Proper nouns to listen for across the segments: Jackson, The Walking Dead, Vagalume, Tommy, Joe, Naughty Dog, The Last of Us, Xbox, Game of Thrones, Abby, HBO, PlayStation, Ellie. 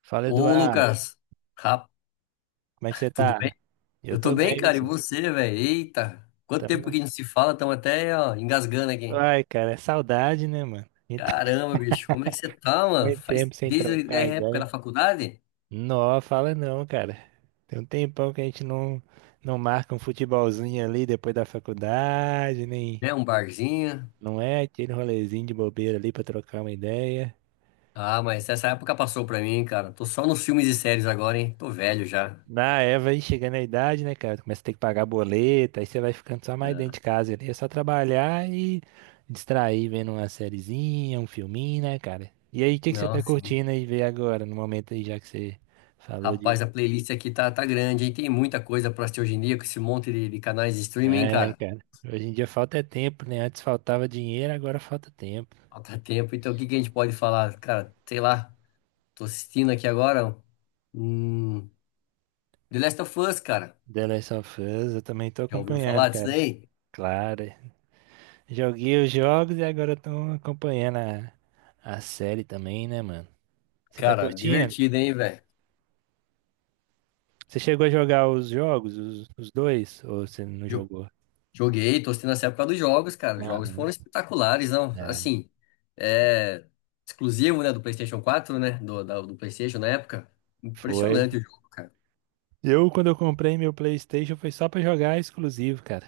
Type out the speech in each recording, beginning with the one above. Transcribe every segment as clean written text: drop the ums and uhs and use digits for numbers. Fala, Ô, Eduardo. Lucas, rap, Como é que você tudo bem? tá? Eu Eu tô tô bem, bem, e cara, e você? você, velho? Eita, quanto Tamo... tempo na- que a gente se fala, estamos até, ó, engasgando aqui. Ai, cara, é saudade, né, mano? A gente tá Caramba, bicho, como é que você tá, mano? muito Faz tempo sem desde a trocar época da ideia. faculdade, Não, fala não, cara. Tem um tempão que a gente não marca um futebolzinho ali depois da faculdade, nem... né? Um barzinho. Não é aquele rolezinho de bobeira ali pra trocar uma ideia. Ah, mas essa época passou pra mim, cara. Tô só nos filmes e séries agora, hein? Tô velho já. Na Eva aí chegando à idade, né, cara? Começa a ter que pagar boleto, aí você vai ficando só mais dentro de casa ali. É só trabalhar e distrair vendo uma sériezinha, um filminho, né, cara? E aí, o que que você Não, tá assim, curtindo aí ver agora, no momento aí, já que você falou rapaz, de. a playlist aqui tá, grande, hein? Tem muita coisa pra assistir hoje em dia com esse monte de canais de streaming, É, cara. cara. Hoje em dia falta é tempo, né? Antes faltava dinheiro, agora falta tempo. Falta tempo, então o que que a gente pode falar? Cara, sei lá. Tô assistindo aqui agora. Hum, The Last of Us, cara. The Last of Us, eu também tô Já ouviu acompanhando, falar disso cara. daí? Claro. É. Joguei os jogos e agora eu tô acompanhando a série também, né, mano? Você tá Cara, curtindo? divertido, hein, velho? Você chegou a jogar os jogos, os dois? Ou você não Jo- jogou? Joguei, tô assistindo essa época dos jogos, cara. Os Ah, jogos foram espetaculares, não? é. Assim, é exclusivo, né, do PlayStation quatro, né? Do PlayStation na época. Foi. Impressionante o jogo, cara. Quando eu comprei meu PlayStation, foi só pra jogar exclusivo, cara.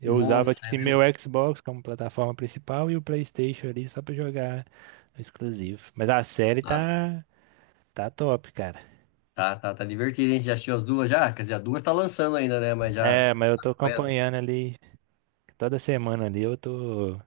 Eu usava, tipo Nossa, é assim, meu mesmo? Xbox como plataforma principal e o PlayStation ali só pra jogar exclusivo. Mas a série Ah, tá top, cara. tá, tá divertido, hein? Você já assistiu as duas já? Quer dizer, as duas tá lançando ainda, né? Mas já É, mas eu está tô acompanhando? acompanhando ali, toda semana ali eu tô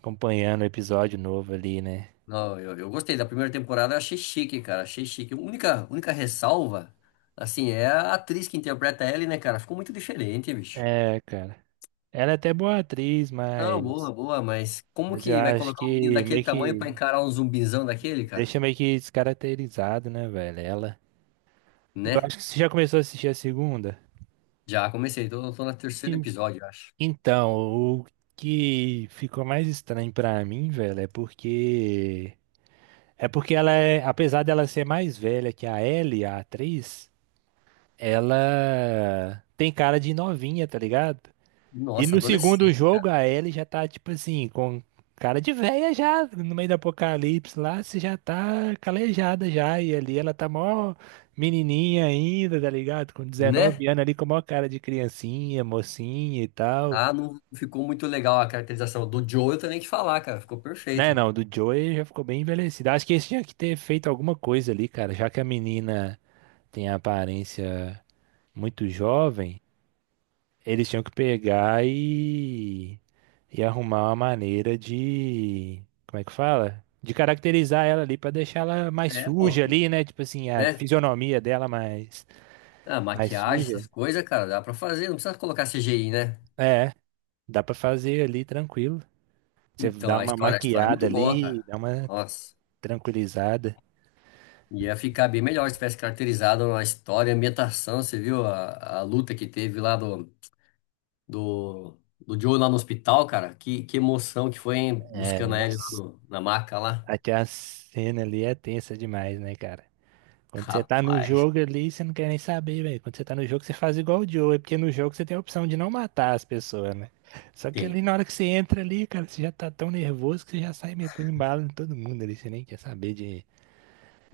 acompanhando o episódio novo ali, né? Não, eu gostei da primeira temporada, eu achei chique, cara, achei chique. A única ressalva, assim, é a atriz que interpreta ela, né, cara? Ficou muito diferente, bicho. É, cara. Ela é até boa atriz, Não, mas. boa, boa, mas como Mas eu que vai acho colocar um menino que daquele meio tamanho pra que encarar um zumbizão daquele, cara? deixa meio que descaracterizado, né, velho? Ela. E eu Né? acho que você já começou a assistir a segunda. Já comecei, tô, no terceiro Sim. episódio, eu acho. Então, o que ficou mais estranho pra mim, velho, é porque. É porque ela é. Apesar dela ser mais velha que a Ellie, a atriz, ela tem cara de novinha, tá ligado? E Nossa, no segundo adolescente, jogo, cara. a Ellie já tá, tipo assim, com cara de véia já, no meio do apocalipse lá, você já tá calejada já. E ali ela tá mó menininha ainda, tá ligado? Com Né? 19 anos ali, com a maior cara de criancinha, mocinha e tal. Ah, não ficou muito legal a caracterização do Joe, eu tenho nem que falar, cara, ficou Né, perfeito. não, do Joey já ficou bem envelhecido. Acho que eles tinha que ter feito alguma coisa ali, cara, já que a menina tem a aparência muito jovem. Eles tinham que pegar e arrumar uma maneira de, como é que fala? De caracterizar ela ali pra deixar ela mais É, pô, suja ali, né? Tipo assim, a né? fisionomia dela mais Ah, mais maquiagem, suja. essas coisas, cara, dá pra fazer, não precisa colocar CGI, né? É, dá pra fazer ali tranquilo. Você Então, dá uma a história é maquiada muito boa, ali, cara. dá uma Nossa, tranquilizada. ia ficar bem melhor se tivesse caracterizado a história, a ambientação. Você viu a luta que teve lá do Joe lá no hospital, cara? Que emoção que foi, hein? É, Buscando a Ellie lá nossa, na maca lá. até a cena ali é tensa demais, né, cara? Quando você tá no Rapaz, jogo ali, você não quer nem saber, velho. Quando você tá no jogo, você faz igual o Joe, é porque no jogo você tem a opção de não matar as pessoas, né? Só que tem. ali na hora que você entra ali, cara, você já tá tão nervoso que você já sai metendo bala em todo mundo ali, você nem quer saber de,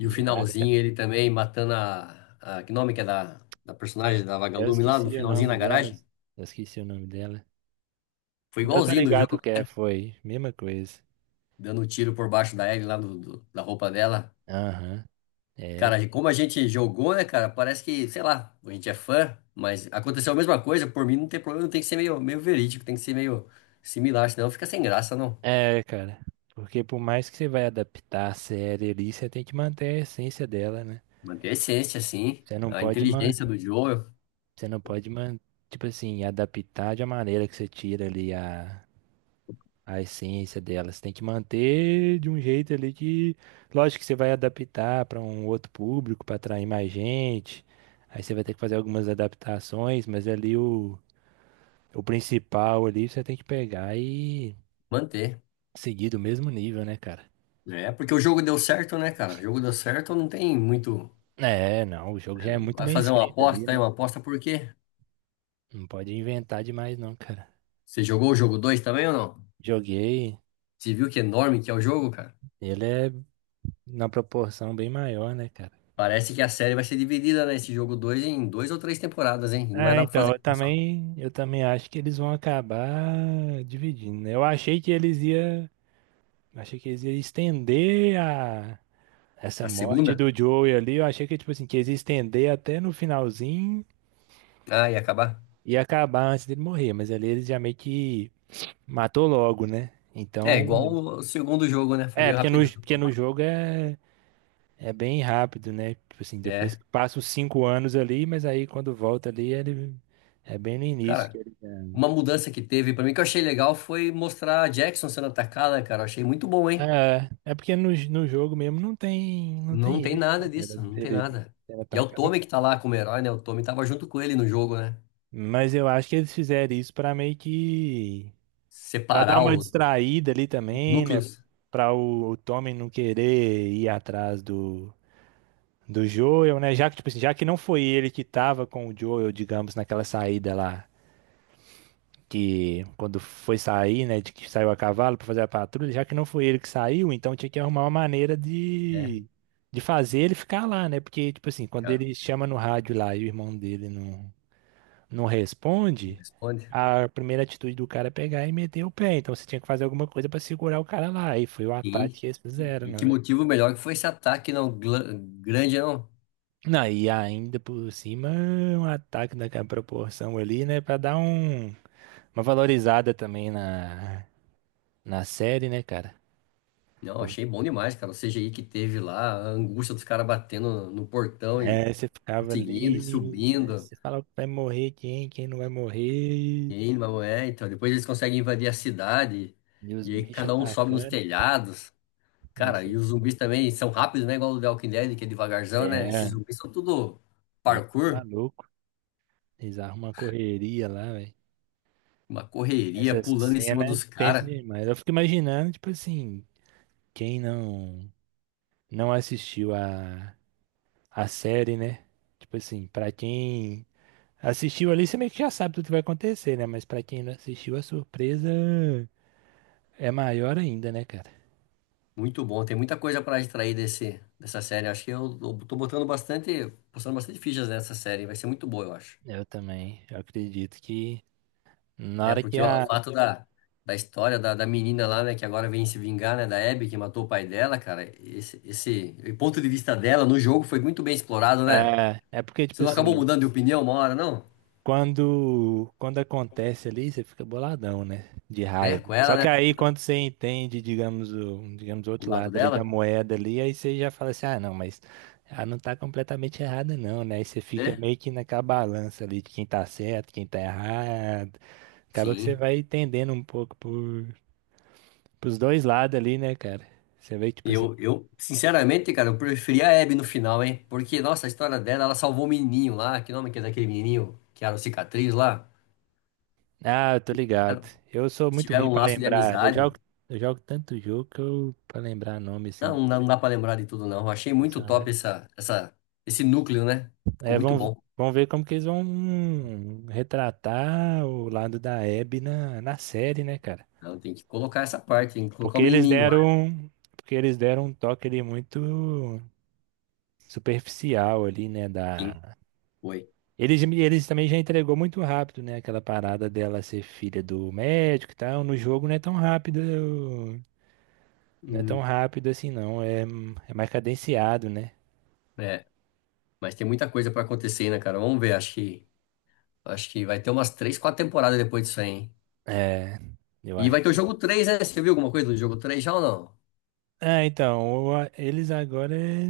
E o de nada, cara. finalzinho, ele também matando Que nome que é da É, personagem da eu Vagalume lá no esqueci o finalzinho nome na garagem? delas. Eu esqueci o nome dela. Foi Eu tô igualzinho do ligado jogo, que é, foi. Mesma coisa. dando um tiro por baixo da Ellie lá da roupa dela. Aham. É, Cara, como a gente jogou, né, cara? Parece que, sei lá, a gente é fã, mas aconteceu a mesma coisa. Por mim, não tem problema, tem que ser meio verídico, tem que ser meio similar, senão fica sem graça, não. é, cara. Porque por mais que você vai adaptar a série ali, você tem que manter a essência dela, né? Manter a essência, assim, Você não a pode man. inteligência do jogo, Você não pode, man- Tipo assim, adaptar de uma maneira que você tira ali a essência dela. Você tem que manter de um jeito ali que, lógico que você vai adaptar para um outro público, para atrair mais gente. Aí você vai ter que fazer algumas adaptações, mas ali o principal ali você tem que pegar e manter. seguir do mesmo nível, né, cara? É, porque o jogo deu certo, né, cara? O jogo deu certo, não tem muito. É, não, o jogo já é muito Vai bem fazer uma escrito ali, aposta, hein? né? Uma aposta por quê? Não pode inventar demais, não, cara. Você jogou o jogo 2 também ou não? Joguei, Você viu que enorme que é o jogo, cara? ele é na proporção bem maior, né, cara? Parece que a série vai ser dividida, né? Esse jogo 2 em duas ou três temporadas, hein? Não vai É, dar pra então, fazer eu uma só. também, eu também acho que eles vão acabar dividindo, né? Eu achei que eles ia, Achei que eles ia estender a essa A morte segunda? do Joey ali, eu achei que tipo assim, que eles ia estender até no finalzinho Ah, ia acabar. e acabar antes dele morrer, mas ali eles já meio que matou logo, né? É, igual Então, o segundo jogo, né? Foi meio porque no, rapidão. porque no jogo é bem rápido, né? Tipo assim, depois É, que passa os 5 anos ali, mas aí quando volta ali, ele é bem no início. cara, uma mudança que teve pra mim que eu achei legal foi mostrar a Jackson sendo atacada, cara. Eu achei muito bom, hein? É porque no jogo mesmo não tem, não Não tem tem isso, né, nada cara? disso, não tem Ele nada. sendo E é o Tommy que tá lá como herói, né? O Tommy tava junto com ele no jogo, né? Mas eu acho que eles fizeram isso pra meio que. Pra dar Separar uma os distraída ali também, né? núcleos. Pra o Tommy não querer ir atrás do Joel, né? Já que, tipo assim, já que não foi ele que tava com o Joel, digamos, naquela saída lá. Que quando foi sair, né, de que saiu a cavalo para fazer a patrulha, já que não foi ele que saiu, então tinha que arrumar uma maneira É, de fazer ele ficar lá, né? Porque tipo assim, quando cara, ele chama no rádio lá e o irmão dele não não responde, responde. a primeira atitude do cara é pegar e meter o pé. Então você tinha que fazer alguma coisa para segurar o cara lá. E foi o Sim. ataque que eles E, fizeram, e que né? motivo melhor que foi esse ataque, não? Grande, não. Não, e ainda por cima, um ataque daquela proporção ali, né? Pra dar uma valorizada também na série, né, cara? Não, achei bom demais, cara. O CGI que teve lá, a angústia dos caras batendo no portão e É, você ficava conseguindo e ali, aí subindo. você fala que vai morrer quem, quem não vai E morrer, aí, mas é, então, depois eles conseguem invadir a cidade. e os E aí bichos cada um sobe nos atacando. telhados. Aí Cara, e você, os zumbis também são rápidos, né? Igual o The Walking Dead, que é devagarzão, né? Esses é, zumbis são tudo Eles são parkour, malucos, eles arrumam uma correria lá, velho. uma correria, Essa pulando em cima cena é dos tensa caras. demais. Eu fico imaginando, tipo assim, quem não assistiu a série, né? Tipo assim, pra quem assistiu ali, você meio que já sabe tudo que vai acontecer, né? Mas pra quem não assistiu, a surpresa é maior ainda, né, cara? Muito bom, tem muita coisa pra extrair dessa série. Acho que eu tô botando bastante, postando bastante fichas nessa série. Vai ser muito boa, eu acho. Eu também, eu acredito que. Na Né? hora que Porque o a. fato da história da menina lá, né, que agora vem se vingar, né, da Abby que matou o pai dela, cara, esse o ponto de vista dela no jogo foi muito bem explorado, né? É porque, tipo Você não acabou assim, mudando de opinião uma hora, não? quando acontece ali, você fica boladão, né? De Né? Com raiva. ela, Só que né? aí, quando você entende, digamos, o O outro lado lado ali da dela, moeda ali, aí você já fala assim, ah, não, mas ela não tá completamente errada, não, né? Aí você fica né? meio que naquela balança ali de quem tá certo, quem tá errado. Acaba que você Sim. vai entendendo um pouco pros dois lados ali, né, cara? Você vê, tipo assim. Sinceramente, cara, eu preferi a Abby no final, hein? Porque, nossa, a história dela, ela salvou o menininho lá. Que nome que é daquele menininho que era o cicatriz lá? Ah, eu tô ligado. Eu sou muito ruim Tiveram um pra laço de lembrar. Eu amizade. jogo, eu jogo tanto jogo que eu para lembrar nome assim Não, de não dá para lembrar de tudo, não. Eu achei muito personagem. top esse núcleo, né? Ficou É, muito vamos, bom. vamos ver como que eles vão retratar o lado da Abby na série, né, cara? Então, tem que colocar essa parte, tem que colocar o Porque eles menininho lá. deram, porque eles deram um toque ali muito superficial ali, né, Sim, da. foi. Eles também já entregou muito rápido, né? Aquela parada dela ser filha do médico e tal. No jogo não é tão rápido. Não é tão Hum, rápido assim, não. É, é mais cadenciado, né? é, mas tem muita coisa para acontecer, né, cara? Vamos ver, acho que vai ter umas três, quatro temporadas depois disso aí, hein? É, eu E acho. vai ter o jogo três, né? Você viu alguma coisa do jogo 3 já ou não? É, então, eles agora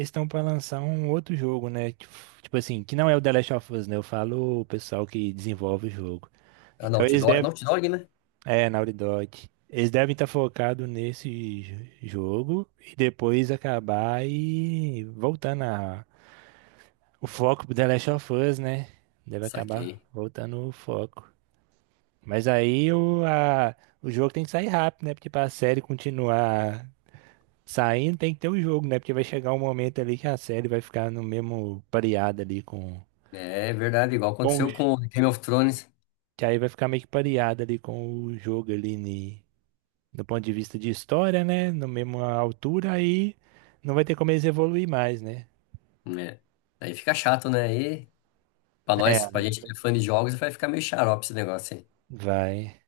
estão para lançar um outro jogo, né? Tipo assim, que não é o The Last of Us, né? Eu falo o pessoal que desenvolve o jogo. A Então Naughty eles Dog, é devem. Naughty Dog, né? É, Naughty Dog. Eles devem estar focados nesse jogo e depois acabar e voltando o foco pro The Last of Us, né? Deve acabar Saquei. voltando o foco. Mas aí o jogo tem que sair rápido, né? Porque para a série continuar saindo, tem que ter o jogo, né? Porque vai chegar um momento ali que a série vai ficar no mesmo pareada ali com, É verdade, igual o aconteceu com Game of Thrones, que aí vai ficar meio que pareada ali com o jogo ali do ponto de vista de história, né? Na mesma altura, aí não vai ter como eles evoluir mais, né? né? Aí fica chato, né? Aí, pra nós, É. pra gente que é fã de jogos, vai ficar meio xarope esse negócio aí. Vai.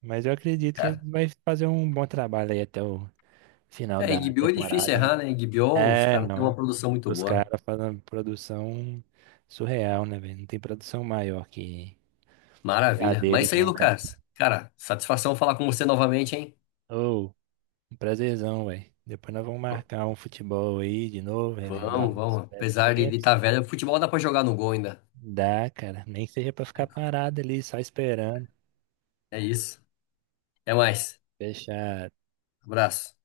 Mas eu acredito que vai fazer um bom trabalho aí até o final É, da HBO é difícil temporada, né? errar, né? HBO, os É, caras têm uma não. produção muito Os boa. caras fazem uma produção surreal, né, velho? Não tem produção maior que a Maravilha. Mas é deles, isso aí, não, cara. Lucas. Cara, satisfação falar com você novamente, hein? Ô, um prazerzão, velho. Depois nós vamos marcar um futebol aí de novo, relembrar Vamos, uns vamos. velhos Apesar de tempos. estar velho, o futebol dá pra jogar no gol ainda. Dá, cara. Nem que seja pra ficar parado ali, só esperando. É isso. Até mais. Fechar. Abraço.